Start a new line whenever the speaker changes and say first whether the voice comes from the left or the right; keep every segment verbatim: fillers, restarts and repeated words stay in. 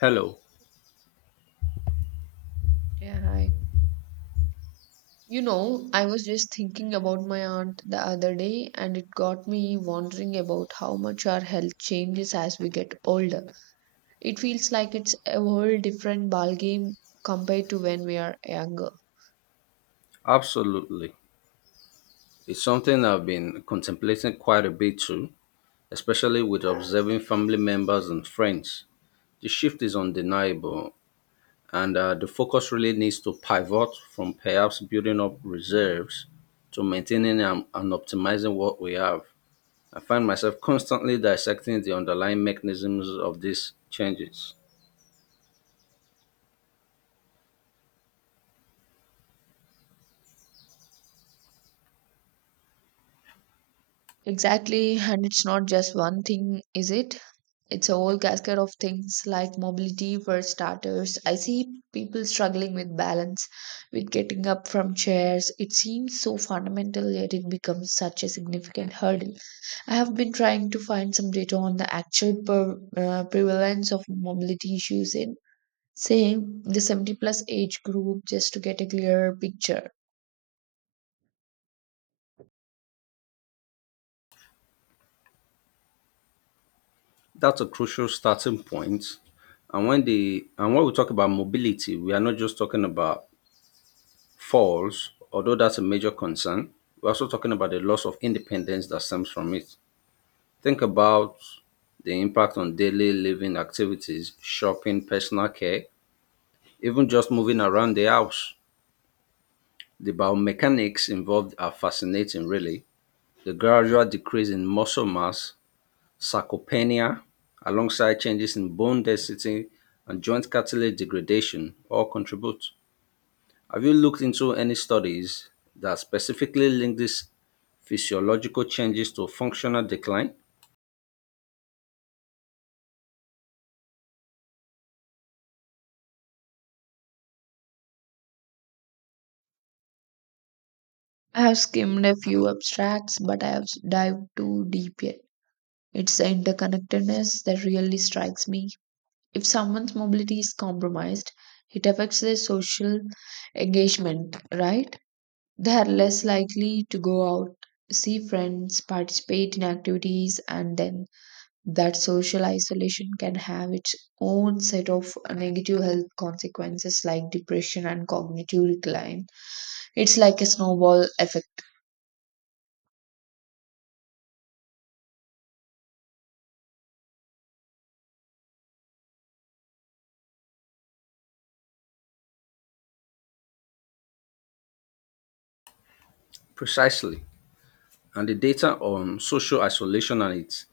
left: Hello.
right: Yeah, hi. You know, I was just thinking about my aunt the other day, and it got me wondering about how much our health changes as we get older. It feels like it's a whole different ballgame compared to when we are younger.
left: Absolutely. It's something I've been contemplating quite a bit too, especially with observing family members and friends. The shift is undeniable, and uh, the focus really needs to pivot from perhaps building up reserves to maintaining and, and optimizing what we have. I find myself constantly dissecting the underlying mechanisms of these changes.
right: Exactly, and it's not just one thing, is it? It's a whole cascade of things like mobility for starters. I see people struggling with balance, with getting up from chairs. It seems so fundamental, yet it becomes such a significant hurdle. I have been trying to find some data on the actual per, uh, prevalence of mobility issues in, say, the seventy plus age group, just to get a clearer picture.
left: That's a crucial starting point. And when the and when we talk about mobility, we are not just talking about falls, although that's a major concern, we're also talking about the loss of independence that stems from it. Think about the impact on daily living activities, shopping, personal care, even just moving around the house. The biomechanics involved are fascinating, really. The gradual decrease in muscle mass, sarcopenia, alongside changes in bone density and joint cartilage degradation all contribute. Have you looked into any studies that specifically link these physiological changes to functional decline?
right: I have skimmed a few abstracts, but I have dived too deep yet. It's the interconnectedness that really strikes me. If someone's mobility is compromised, it affects their social engagement, right? They are less likely to go out, see friends, participate in activities, and then that social isolation can have its own set of negative health consequences like depression and cognitive decline. It's like a snowball effect.
left: Precisely. And the data on social isolation and its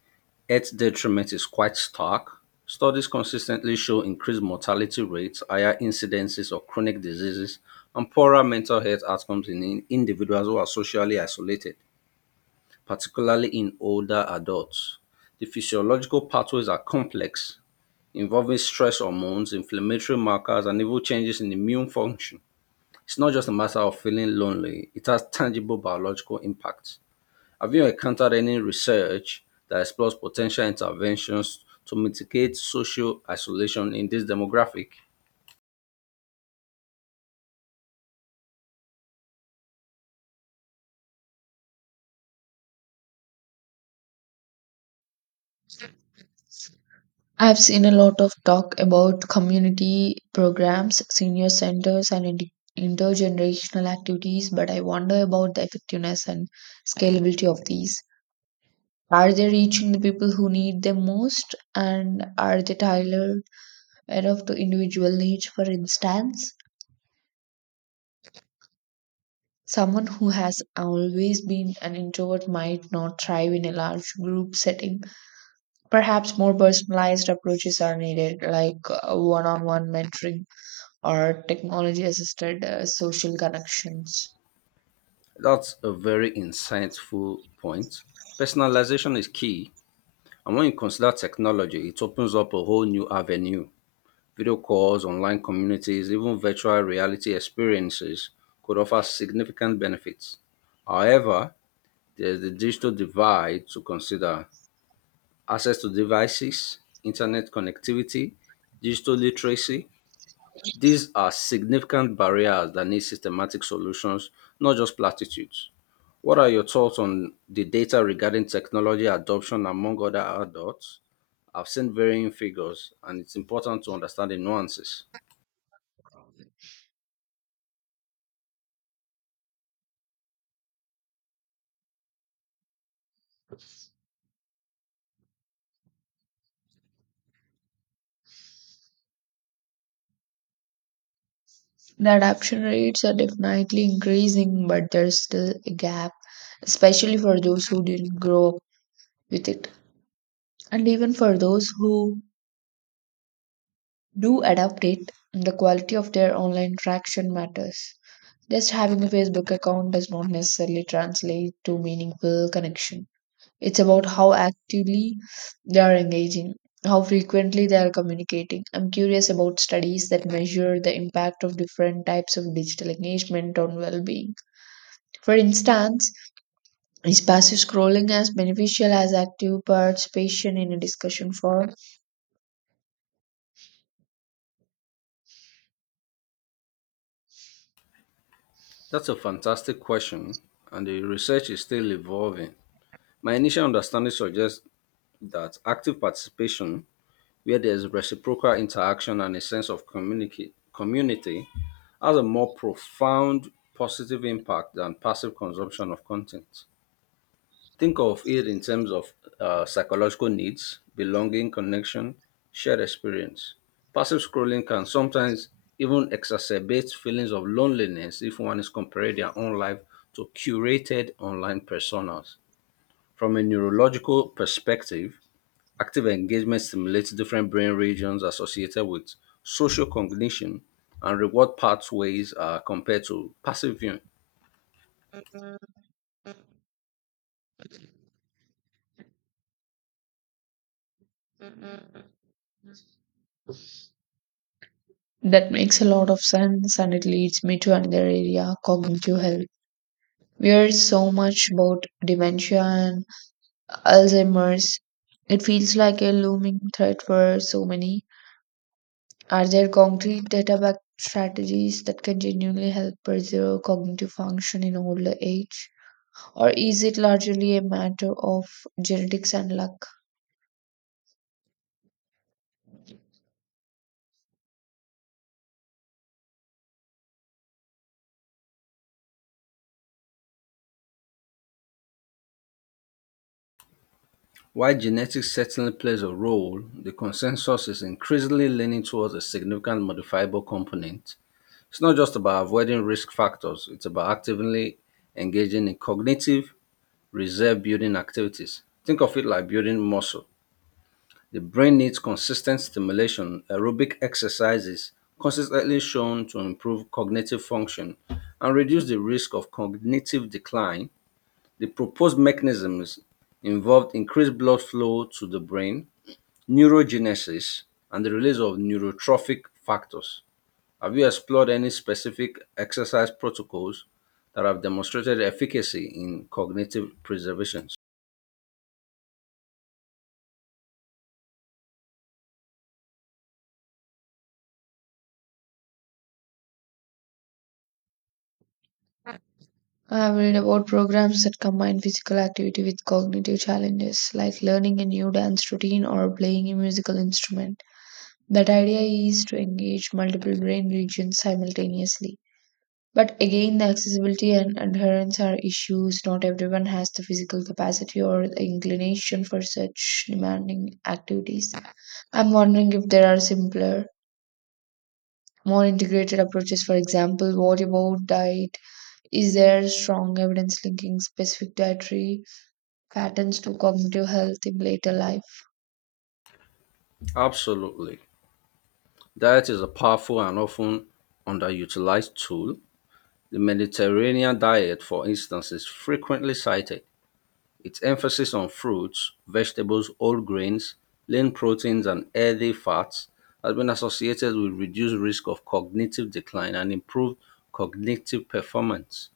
left: health detriment is quite stark. Studies consistently show increased mortality rates, higher incidences of chronic diseases, and poorer mental health outcomes in in- individuals who are socially isolated, particularly in older adults. The physiological pathways are complex involving stress hormones, inflammatory markers, and even changes in immune function. It's not just a matter of feeling lonely, it has tangible biological impacts. Have you encountered any research that explores potential interventions to mitigate social isolation in this demographic?
right: I've seen a lot of talk about community programs, senior centers, and inter- intergenerational activities, but I wonder about the effectiveness and scalability of these. Are they reaching the people who need them most? And are they tailored enough to individual needs? For instance, someone who has always been an introvert might not thrive in a large group setting. Perhaps more personalized approaches are needed, like one on one mentoring or technology assisted uh, social connections.
left: That's a very insightful point. Personalization is key, and when you consider technology, it opens up a whole new avenue. Video calls, online communities, even virtual reality experiences could offer significant benefits. However, there's the digital divide to consider access to devices, internet connectivity, digital literacy. These are significant barriers that need systematic solutions, not just platitudes. What are your thoughts on the data regarding technology adoption among other adults? I've seen varying figures, and it's important to understand the nuances.
right: The adoption rates are definitely increasing, but there's still a gap, especially for those who didn't grow up with it. And even for those who do adopt it, the quality of their online interaction matters. Just having a Facebook account does not necessarily translate to meaningful connection. It's about how actively they are engaging, how frequently they are communicating. I'm curious about studies that measure the impact of different types of digital engagement on well being. For instance, is passive scrolling as beneficial as active participation in a discussion forum?
left: That's a fantastic question, and the research is still evolving. My initial understanding suggests that active participation, where there's reciprocal interaction and a sense of communica- community, has a more profound positive impact than passive consumption of content. Think of it in terms of uh, psychological needs, belonging, connection, shared experience. Passive scrolling can sometimes even exacerbate feelings of loneliness if one is comparing their own life to curated online personas. From a neurological perspective, active engagement stimulates different brain regions associated with social cognition and reward pathways uh, compared to passive viewing.
right: That makes a lot of sense, and it leads me to another area: cognitive health. We hear so much about dementia and Alzheimer's. It feels like a looming threat for so many. Are there concrete data backed strategies that can genuinely help preserve cognitive function in older age? Or is it largely a matter of genetics and luck?
left: While genetics certainly plays a role, the consensus is increasingly leaning towards a significant modifiable component. It's not just about avoiding risk factors, it's about actively engaging in cognitive reserve building activities. Think of it like building muscle. The brain needs consistent stimulation. Aerobic exercises consistently shown to improve cognitive function and reduce the risk of cognitive decline. The proposed mechanisms involved increased blood flow to the brain, neurogenesis and the release of neurotrophic factors. Have you explored any specific exercise protocols that have demonstrated efficacy in cognitive preservation?
right: I have read about programs that combine physical activity with cognitive challenges, like learning a new dance routine or playing a musical instrument. That idea is to engage multiple brain regions simultaneously. But again, the accessibility and adherence are issues. Not everyone has the physical capacity or the inclination for such demanding activities. I'm wondering if there are simpler, more integrated approaches. For example, what about diet? Is there strong evidence linking specific dietary patterns to cognitive health in later life?
left: Absolutely. Diet is a powerful and often underutilized tool. The Mediterranean diet, for instance, is frequently cited. Its emphasis on fruits, vegetables, whole grains, lean proteins, and healthy fats has been associated with reduced risk of cognitive decline and improved cognitive performance.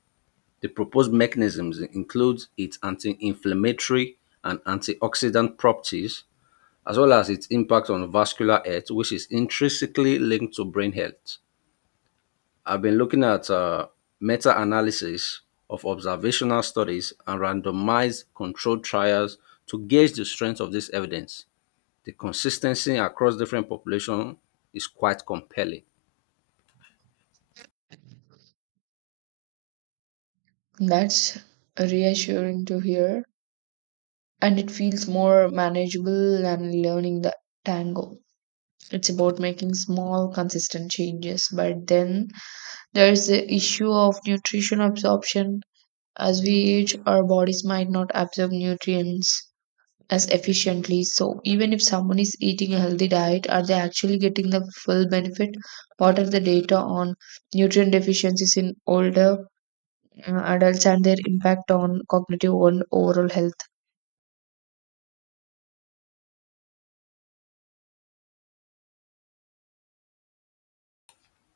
left: The proposed mechanisms include its anti inflammatory and antioxidant properties, as well as its impact on vascular health, which is intrinsically linked to brain health. I've been looking at uh, meta analysis of observational studies and randomized controlled trials to gauge the strength of this evidence. The consistency across different populations is quite compelling.
right: That's reassuring to hear, and it feels more manageable than learning the tango. It's about making small, consistent changes. But then there's the issue of nutrition absorption. As we age, our bodies might not absorb nutrients as efficiently. So, even if someone is eating a healthy diet, are they actually getting the full benefit? What are the data on nutrient deficiencies in older uh, adults and their impact on cognitive and overall health?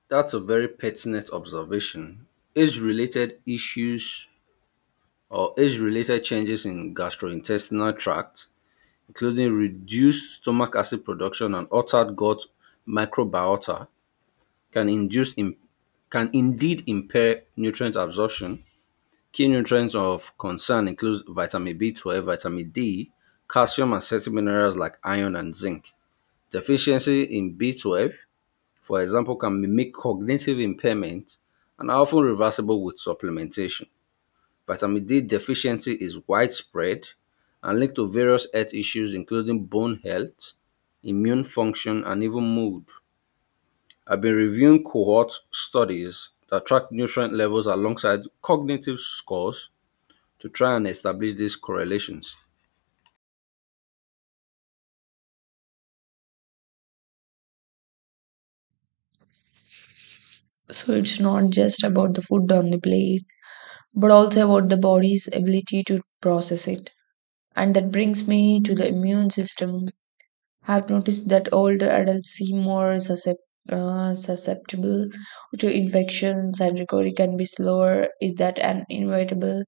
left: That's a very pertinent observation. Age related issues or age related changes in gastrointestinal tract, including reduced stomach acid production and altered gut microbiota, can induce im- can indeed impair nutrient absorption. Key nutrients of concern include vitamin B twelve, vitamin D, calcium and certain minerals like iron and zinc. Deficiency in B twelve, for example, can mimic cognitive impairment and are often reversible with supplementation. Vitamin D deficiency is widespread and linked to various health issues including bone health, immune function and even mood. I've been reviewing cohort studies that track nutrient levels alongside cognitive scores to try and establish these correlations.
right: So, it's not just about the food on the plate, but also about the body's ability to process it. And that brings me to the immune system. I've noticed that older adults seem more suscep- uh, susceptible to infections, and recovery can be slower. Is that an inevitable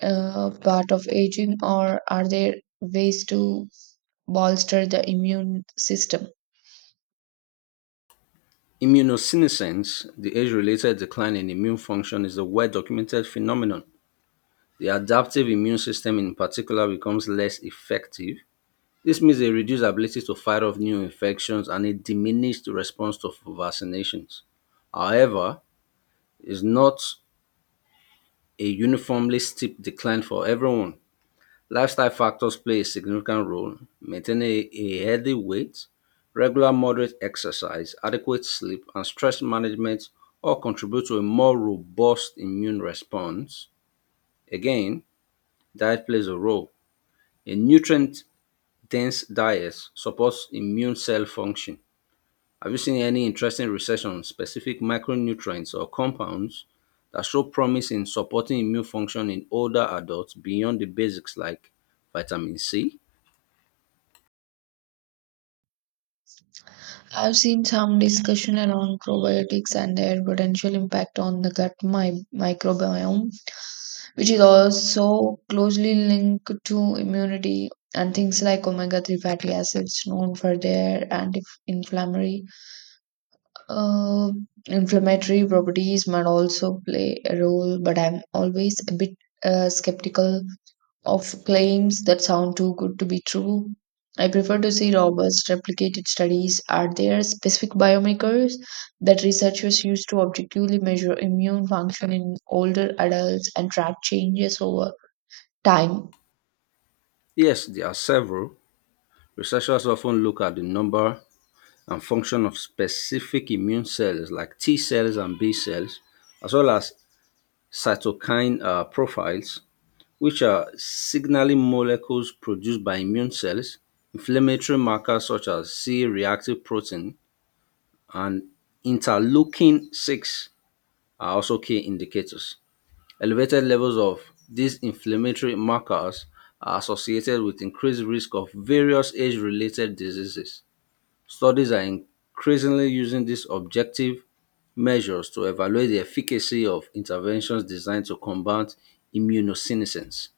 right: uh, part of aging, or are there ways to bolster the immune system?
left: Immunosenescence, the age related decline in immune function, is a well documented phenomenon. The adaptive immune system, in particular, becomes less effective. This means a reduced ability to fight off new infections and a diminished response to vaccinations. However, it's not a uniformly steep decline for everyone. Lifestyle factors play a significant role. Maintaining a, a healthy weight, regular moderate exercise, adequate sleep, and stress management all contribute to a more robust immune response. Again, diet plays a role. A nutrient dense diet supports immune cell function. Have you seen any interesting research on specific micronutrients or compounds that show promise in supporting immune function in older adults beyond the basics like vitamin C?
right: I've seen some discussion around probiotics and their potential impact on the gut mi- microbiome, which is also closely linked to immunity, and things like omega three fatty acids, known for their anti-inflammatory uh, inflammatory properties, might also play a role. But I'm always a bit uh, skeptical of claims that sound too good to be true. I prefer to see robust, replicated studies. Are there specific biomarkers that researchers use to objectively measure immune function in older adults and track changes over time?
left: Yes, there are several. Researchers often look at the number and function of specific immune cells like T cells and B cells, as well as cytokine uh, profiles, which are signaling molecules produced by immune cells, inflammatory markers such as C reactive protein, and interleukin six are also key indicators. Elevated levels of these inflammatory markers are associated with increased risk of various age-related diseases. Studies are increasingly using these objective measures to evaluate the efficacy of interventions designed to combat immunosenescence.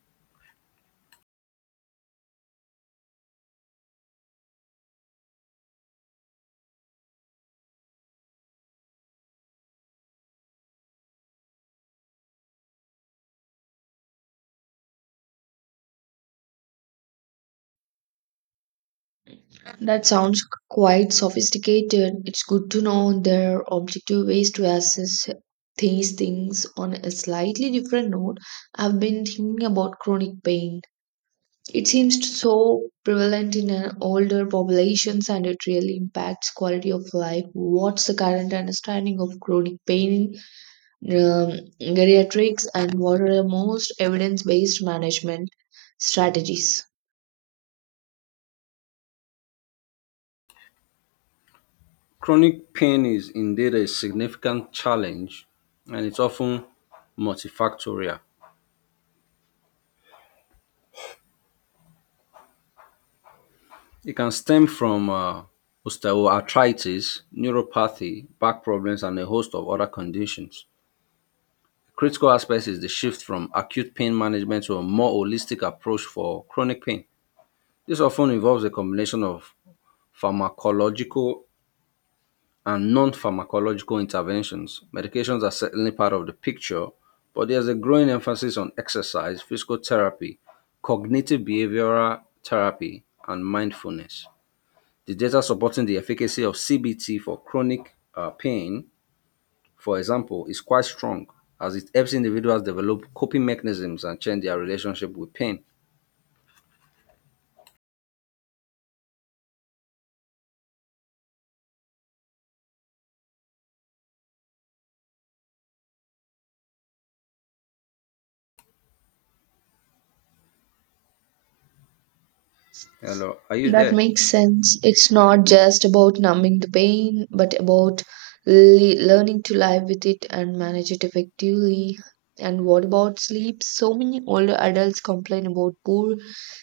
right: That sounds quite sophisticated. It's good to know there are objective ways to assess these things. On a slightly different note, I've been thinking about chronic pain. It seems so prevalent in uh, older populations, and it really impacts quality of life. What's the current understanding of chronic pain in um, geriatrics, and what are the most evidence-based management strategies?
left: Chronic pain is indeed a significant challenge and it's often multifactorial. It can stem from uh, osteoarthritis, neuropathy, back problems, and a host of other conditions. Critical aspect is the shift from acute pain management to a more holistic approach for chronic pain. This often involves a combination of pharmacological and non pharmacological interventions. Medications are certainly part of the picture, but there's a growing emphasis on exercise, physical therapy, cognitive behavioral therapy, and mindfulness. The data supporting the efficacy of C B T for chronic uh, pain, for example, is quite strong as it helps individuals develop coping mechanisms and change their relationship with pain. Hello, are you
right: That
left: there?
right: makes sense. It's not just about numbing the pain, but about le- learning to live with it and manage it effectively. And what about sleep? So many older adults complain about poor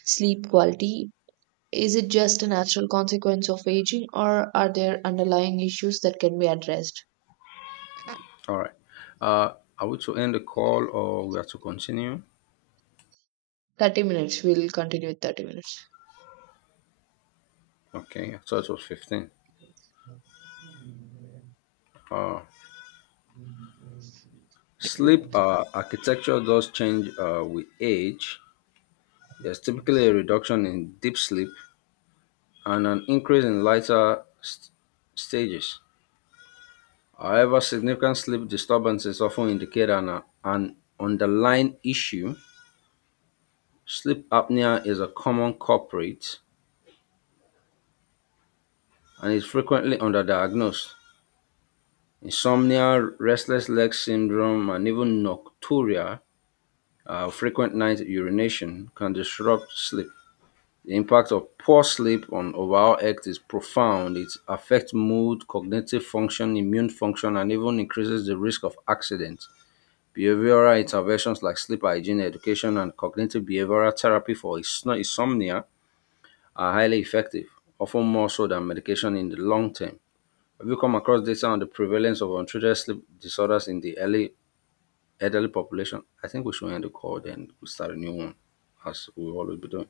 right: sleep quality. Is it just a natural consequence of aging, or are there underlying issues that can be addressed?
left: All right. Uh, are we to end the call or we are to continue?
right: thirty minutes. We'll continue with thirty minutes.
left: Okay, I thought it was fifteen. Uh, Sleep uh, architecture does change uh, with age. There's typically a reduction in deep sleep and an increase in lighter st- stages. However, significant sleep disturbances often indicate an, an underlying issue. Sleep apnea is a common culprit and is frequently underdiagnosed. Insomnia, restless leg syndrome, and even nocturia, uh, frequent night urination, can disrupt sleep. The impact of poor sleep on overall health is profound. It affects mood, cognitive function, immune function, and even increases the risk of accidents. Behavioral interventions like sleep hygiene education and cognitive behavioral therapy for insno- insomnia are highly effective, often more so than medication in the long term. Have you come across data on the prevalence of untreated sleep disorders in the early elderly population? I think we should end the call then we start a new one, as we always be doing.